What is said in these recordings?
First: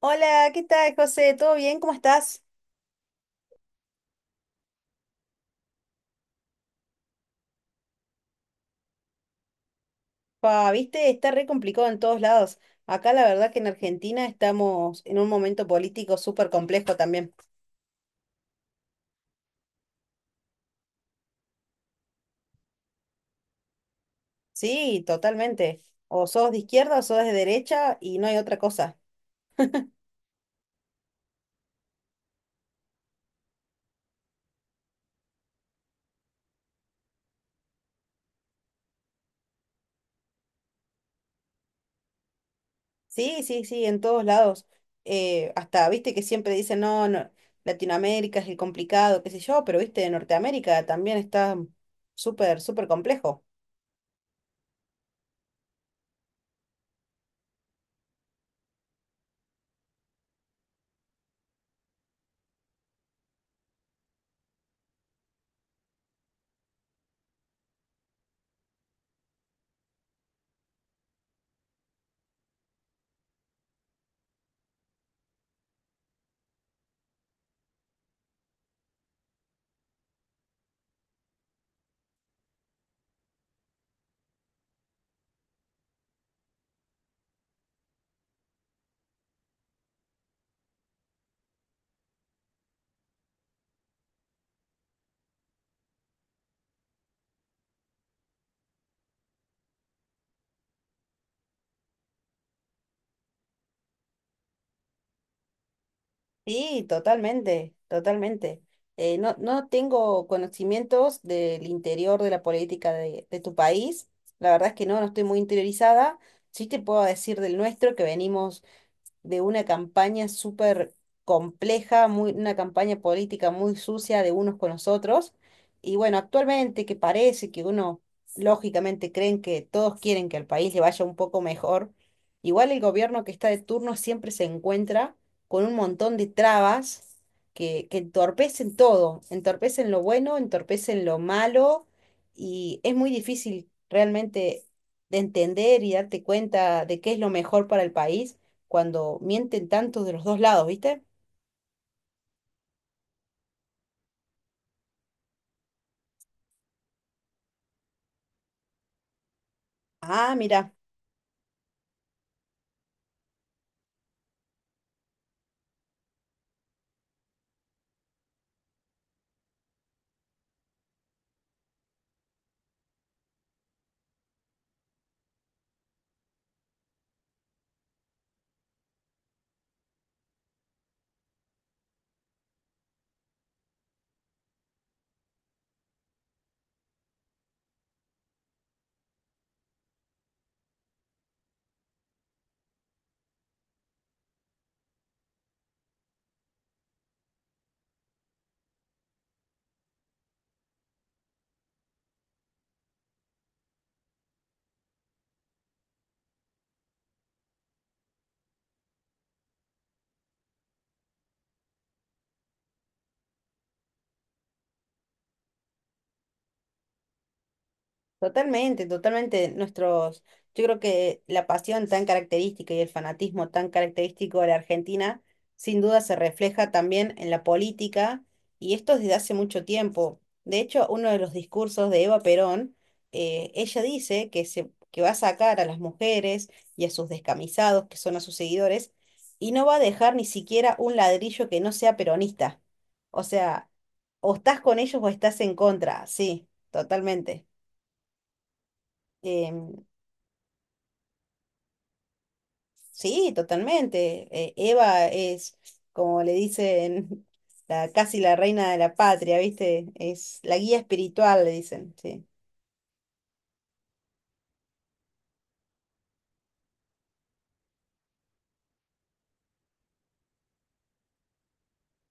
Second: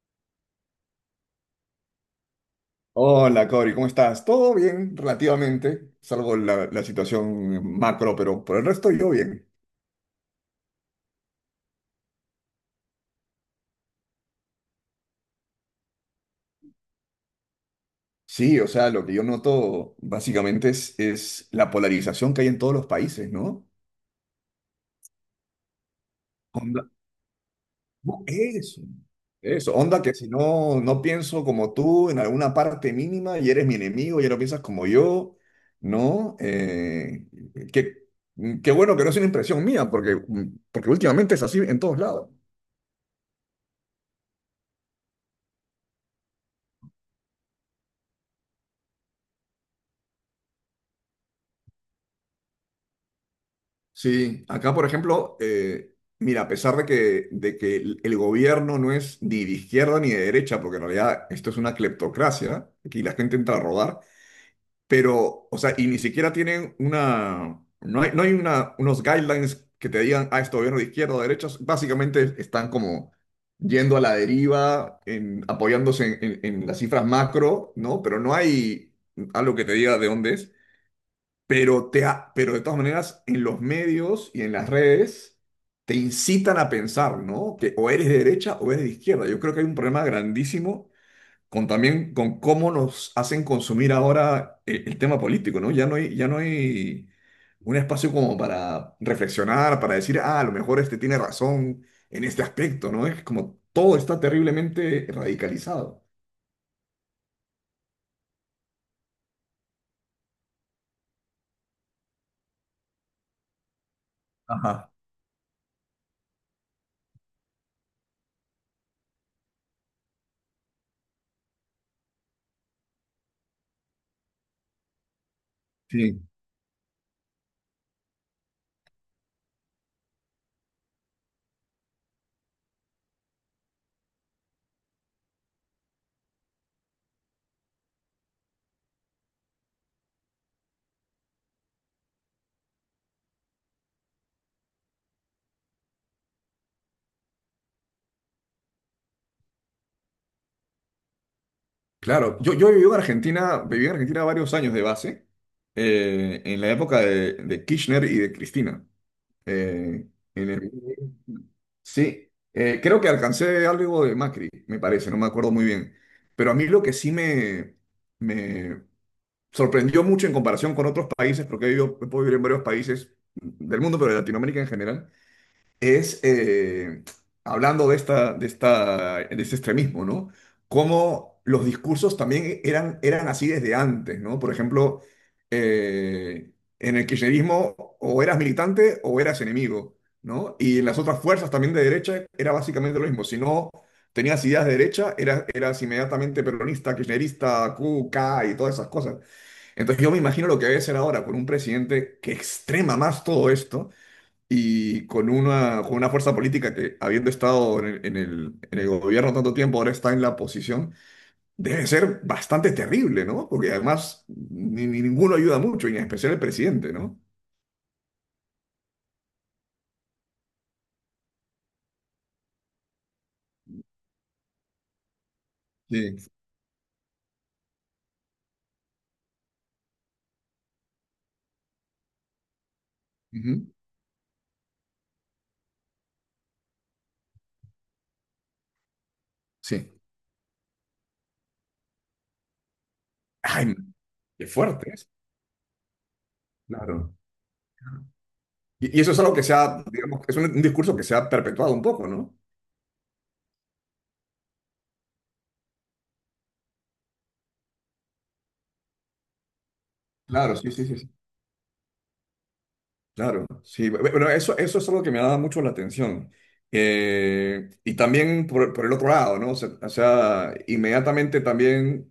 Hola, ¿qué tal, José? ¿Todo bien? ¿Cómo estás? Hola, Cori, ¿cómo estás? Todo bien, relativamente, salvo la situación macro, pero por el resto yo bien. Pa, viste, está re complicado en todos lados. Acá la verdad que en Argentina estamos en un momento político súper complejo también. Sí, o sea, lo que yo noto básicamente es la polarización que hay en todos los países, ¿no? Sí, totalmente. O sos de Onda, izquierda o sos de derecha y no, no hay otra eso, cosa. eso, onda que si no, no pienso como tú en alguna parte mínima y eres mi enemigo, ya no piensas como yo, ¿no? Que, qué bueno que no es una impresión mía, porque últimamente es así en todos lados. Sí, sí, sí, en todos lados. Hasta, viste, que siempre dicen, no, no, Latinoamérica es el complicado, qué sé yo, pero viste, Norteamérica también está súper, súper complejo. Sí, acá por ejemplo, mira, a pesar de que el gobierno no es ni de izquierda ni de derecha, porque en realidad esto es una cleptocracia, aquí la gente entra a rodar, pero, o sea, y ni siquiera tienen una, no hay, no hay una, unos guidelines que te digan, ah, este gobierno de izquierda o de derecha, básicamente están como yendo a la deriva, en, apoyándose en, en las cifras macro, ¿no? Pero no hay algo que te diga de dónde es. Pero, pero de todas maneras, en los medios y en las redes te incitan a pensar, ¿no? Que o eres de derecha o eres de izquierda. Yo creo que hay un problema grandísimo con también con cómo nos hacen consumir ahora el tema político, ¿no? Ya no hay un espacio como para reflexionar, para decir, ah, a lo mejor este tiene razón en este aspecto, ¿no? Es como todo está terriblemente radicalizado. Sí, totalmente, totalmente. No, no tengo conocimientos del interior de la política de tu país. La verdad es que Ajá. no, no estoy muy interiorizada. Sí te puedo decir del nuestro, que venimos de una campaña súper compleja, muy, una campaña política muy sucia de unos con los otros. Y bueno, Sí. actualmente que parece que uno, lógicamente, creen que todos quieren que al país le vaya un poco mejor, igual el gobierno que está de turno siempre se encuentra con un montón de trabas que entorpecen todo, entorpecen lo bueno, entorpecen lo malo, y es muy difícil realmente de entender y darte cuenta de qué es lo mejor para el país cuando mienten tanto de los dos lados, ¿viste? Claro, yo viví en Argentina varios años de base, en la época de Kirchner y de Cristina. eh, Ah, en el- mira. sí, creo que alcancé algo de Macri, me parece, no me acuerdo muy bien. Pero a mí lo que sí me sorprendió mucho en comparación con otros países, porque he vivido, he podido vivir en varios países del mundo, pero de Latinoamérica en general, es, hablando de esta, de esta, de este extremismo, ¿no? Cómo los discursos también eran así desde antes, ¿no? Por ejemplo, eh, en el kirchnerismo o eras militante o eras enemigo, ¿no? Y en las otras fuerzas también de derecha era básicamente lo mismo. Si no tenías ideas de derecha, eras inmediatamente peronista, kirchnerista, Q, K y todas esas cosas. Entonces yo me imagino lo que debe ser ahora con un presidente que extrema más todo esto y con una fuerza política que, habiendo estado en el, en el, en el gobierno tanto tiempo, ahora está en la oposición, debe ser bastante terrible, ¿no? Porque además ni, ni ninguno ayuda mucho, y en especial el presidente, ¿no? Totalmente, totalmente. Nuestros, yo creo que la pasión tan característica y el fanatismo tan característico de la Argentina, sin duda se Sí, refleja también en la política, y esto desde hace mucho tiempo. De hecho, uno de los discursos de Eva Perón, ujú, ella dice que va a sacar a las mujeres y a sus descamisados, que son a sus seguidores, y no va a sí. dejar ni siquiera un ladrillo que no sea peronista. O sea, Ay, o qué estás con fuerte ellos o es. estás en contra, sí, Claro. totalmente. Y eso es algo que se Em, ha, digamos, es un discurso que se ha perpetuado un poco, ¿no? sí, totalmente. Eva es, como le dicen, la, casi la reina de la patria, ¿viste? Es la Claro, sí, guía sí, sí, sí. espiritual, le dicen, sí. Claro, sí. Bueno, eso es algo que me ha dado mucho la atención. Y también por el otro lado, ¿no? O sea, inmediatamente también.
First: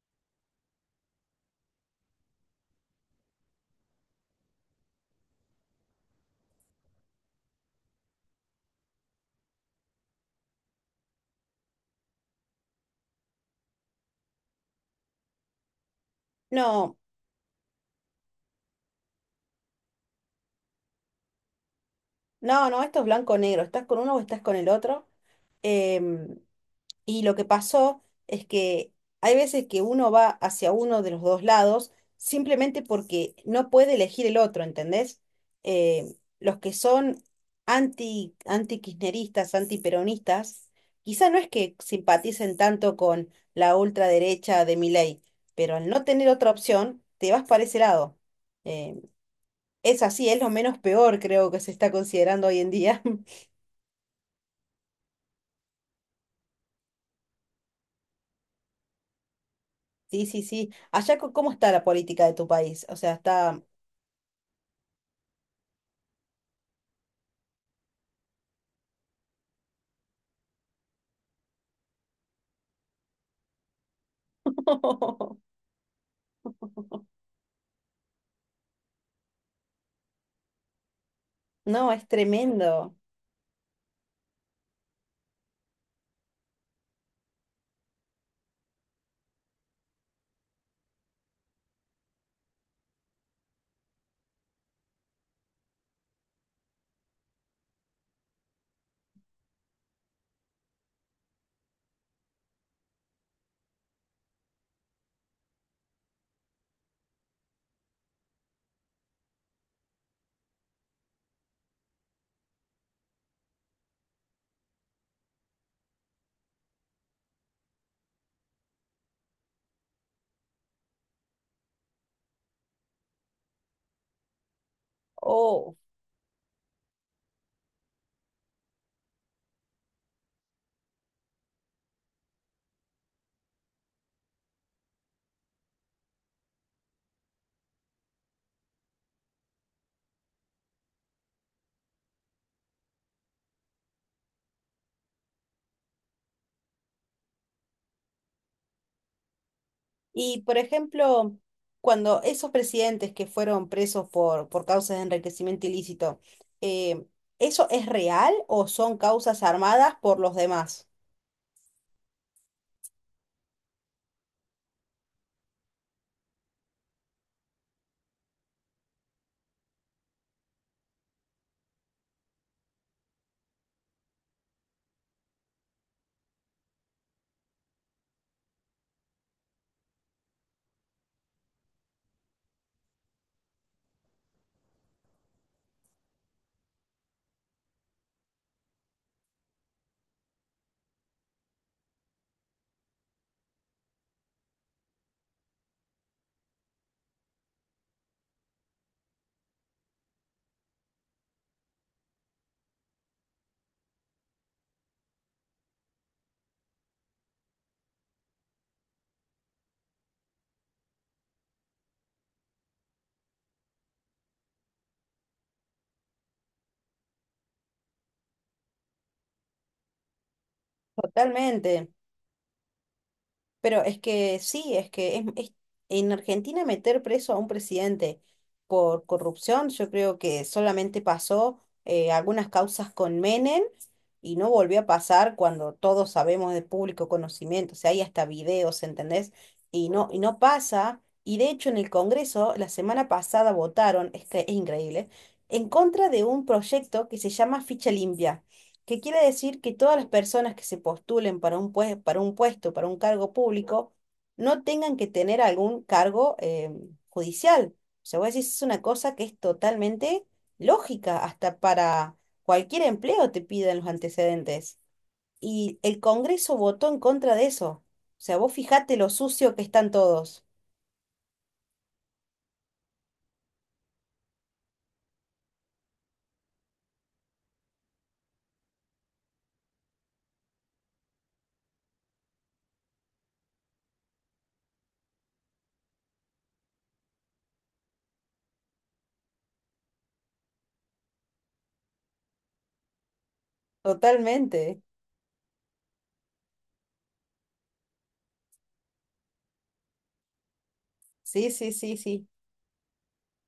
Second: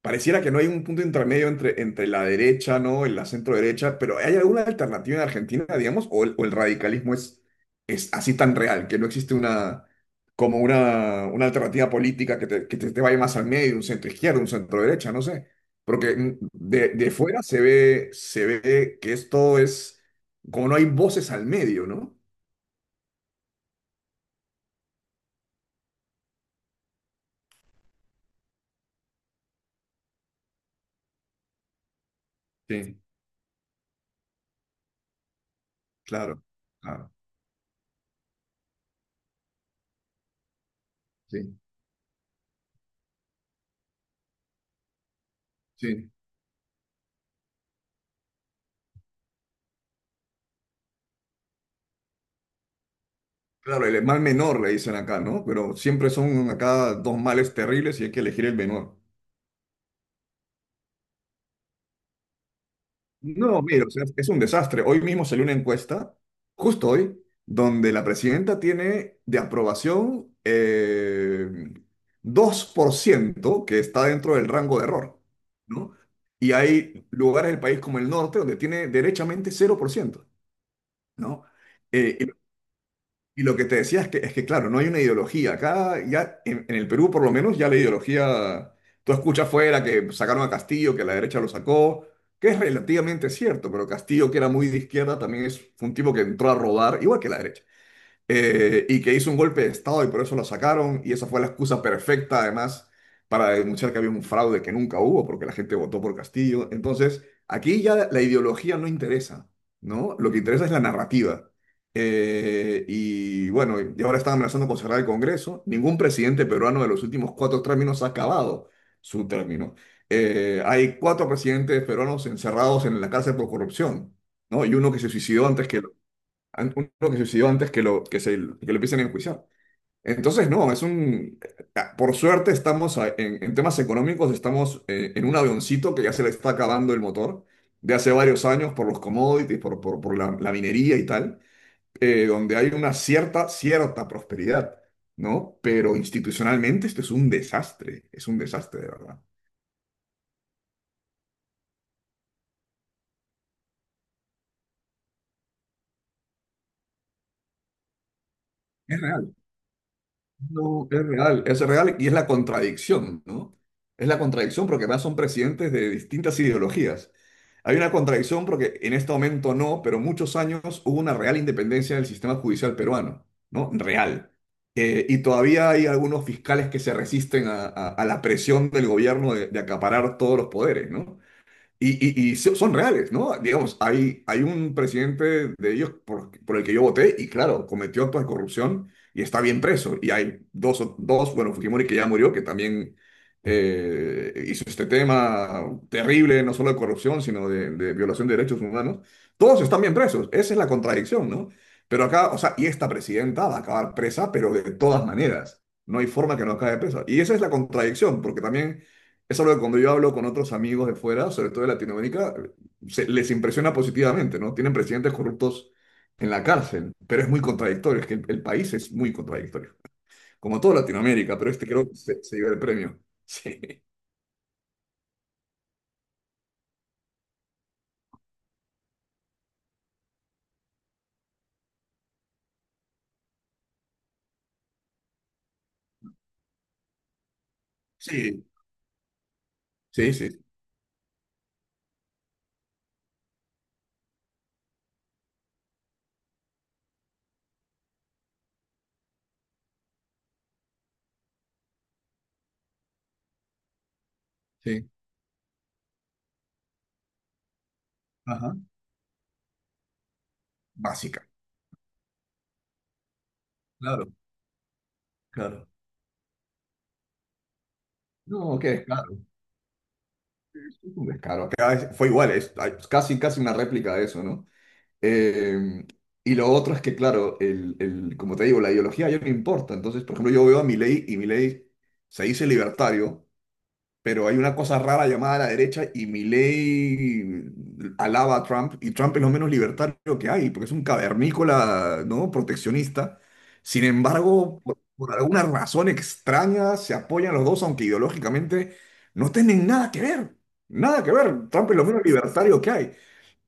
Pareciera que no hay un punto intermedio entre, entre la derecha, ¿no? En la centro derecha, pero ¿hay alguna alternativa en Argentina, digamos? O el radicalismo es así tan real, que no existe una, como una alternativa política que te vaya más al medio, un centro izquierdo, un centro derecha, no sé? Porque No, de fuera se ve que esto es, como no hay voces al medio, ¿no? no, no, esto es blanco o negro. ¿Estás con uno o estás con el otro? Em, Y lo que pasó es que hay veces que uno va hacia uno de los dos lados simplemente Sí. porque no puede elegir el otro, ¿entendés? Claro, Los que claro, son anti-kirchneristas, anti-peronistas, quizá no es sí, que simpaticen tanto con la ultraderecha de Milei, pero al no sí. tener otra opción, te vas para ese lado. Eh, es así, es lo menos peor creo que se está considerando hoy en día. Claro, el mal menor le dicen acá, ¿no? Pero siempre son acá dos males terribles y hay que elegir el menor. Sí, sí, sí. Allá, co- ¿cómo está la política de tu país? O sea, ¿está No, mira, o sea, es un desastre. Hoy mismo salió una encuesta, justo hoy, donde la presidenta tiene de aprobación 2%, que está dentro del rango de error, ¿no? Y hay lugares del país como el norte donde tiene derechamente 0%, ¿no? no, es Eh, tremendo. y lo que te decía es que claro, no hay una ideología. Acá, ya en el Perú, por lo menos, ya la ideología. Tú escuchas afuera que sacaron a Castillo, que la derecha lo sacó, que es relativamente cierto, pero Castillo, que era muy de izquierda, también es fue un tipo que entró a robar, igual que la derecha y que hizo un golpe de Estado y por eso lo sacaron, y esa fue la excusa perfecta además para denunciar que había un fraude que nunca hubo, porque la gente votó por Castillo. Entonces, aquí ya la ideología no interesa, ¿no? Lo que interesa es la narrativa. Y bueno, y ahora están amenazando con cerrar el Congreso. Ningún presidente peruano de los últimos cuatro términos ha acabado su término. Hay cuatro presidentes peruanos encerrados en la cárcel por corrupción, ¿no? Y uno que se suicidó antes Oh. que an- uno que suicidó antes que lo, que se, que lo empiecen a enjuiciar. Entonces, no, es un... Por suerte estamos en temas económicos, estamos en un avioncito que ya se le está acabando el motor de hace varios años por los commodities, por la, la minería y tal, donde hay una cierta, cierta prosperidad, ¿no? Pero institucionalmente esto es un desastre de verdad. Y por ejemplo, cuando esos presidentes que fueron presos por causas de enriquecimiento ilícito, eh, ¿eso es real o son Es real. causas armadas por los No, demás? Es real y es la contradicción, ¿no? Es la contradicción porque además son presidentes de distintas ideologías. Hay una contradicción porque en este momento no, pero muchos años hubo una real independencia del sistema judicial peruano, ¿no? Real. Y todavía hay algunos fiscales que se resisten a, a la presión del gobierno de acaparar todos los poderes, ¿no? Y, y, son reales, ¿no? Digamos, hay un presidente de ellos por el que yo voté y claro, cometió actos de corrupción y está bien preso. Y hay dos, dos bueno, Fujimori que ya murió, que también hizo este tema terrible, no solo de corrupción, sino de violación de derechos humanos. Todos están bien presos, esa es la contradicción, ¿no? Pero acá, o sea, y esta presidenta va a acabar presa, pero de todas maneras, no hay forma que no acabe presa. Y esa es la contradicción, porque también es algo que cuando yo hablo con otros amigos de fuera, sobre todo de Latinoamérica, les impresiona positivamente, ¿no? Tienen presidentes corruptos en la cárcel, pero es muy contradictorio, es que el país es muy contradictorio, como toda Latinoamérica, pero este Totalmente. creo que se lleva el premio. Pero es que sí, es que es- en Argentina meter preso a un presidente por corrupción, yo creo que solamente pasó algunas causas con Menem y no volvió a pasar cuando todos sabemos de público conocimiento, o sea, hay Sí, hasta sí, videos, ¿entendés? Sí, Y sí, no pasa. Y de hecho en el Congreso la semana pasada votaron, es que es increíble, en contra de un proyecto que se llama Ficha Limpia que quiere decir que todas las personas que se postulen para un pue- para un puesto, para un cargo público, no sí. tengan que tener algún cargo judicial. O sea, vos decís, Ajá. es una cosa que es totalmente lógica, Básica. hasta para cualquier empleo te piden los Claro, antecedentes. claro. Y el Congreso votó en contra de eso. O sea, vos No, qué fijate lo descaro, sucio que están todos. es un descaro. Acá fue igual, es, casi, casi una réplica de eso, ¿no? Eh, y lo otro es que, claro, el, como te digo, la ideología ya no importa. Entonces, por ejemplo, yo veo a Milei y Milei se dice libertario, pero hay una cosa rara llamada la derecha y Milei alaba a Trump y Trump es lo menos libertario que hay, porque es un cavernícola, ¿no? Proteccionista. Sin embargo, Totalmente. por alguna razón extraña se apoyan los dos, aunque ideológicamente no tienen nada que ver. Nada que ver. Sí, Trump sí, es lo sí, menos sí. libertario que hay.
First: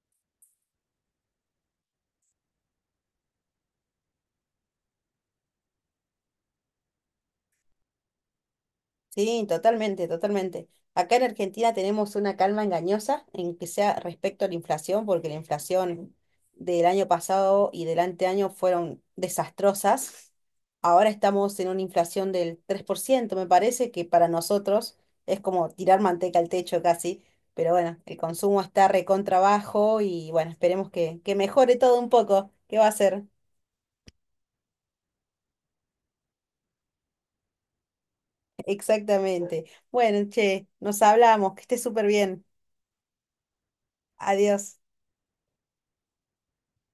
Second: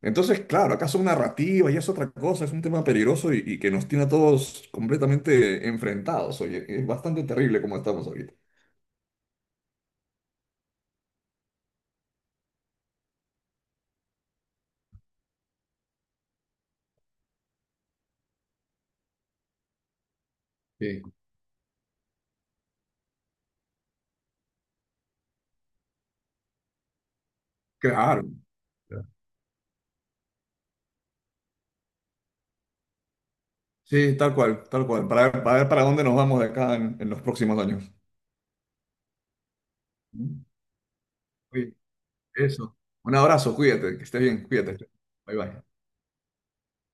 Entonces, claro, acá son narrativas y es otra cosa, es un tema peligroso y que nos tiene a todos completamente enfrentados. Oye, es bastante terrible como estamos ahorita. Sí, totalmente, totalmente. Acá en Argentina tenemos una calma engañosa en que sea respecto a la inflación, porque la inflación del año pasado y del anteaño fueron desastrosas. Sí. Ahora estamos en una inflación del 3%, me parece que para nosotros es como tirar manteca al techo casi, pero bueno, el Claro, consumo está claro. recontra bajo y bueno, esperemos que mejore todo un poco. ¿Qué va a ser? Sí, tal cual, tal cual. Ver para dónde nos vamos de acá en los próximos años. Exactamente. Bueno, che, nos hablamos, que Oye, esté súper bien. eso. Un abrazo, cuídate, que estés bien, Adiós. cuídate. Bye bye.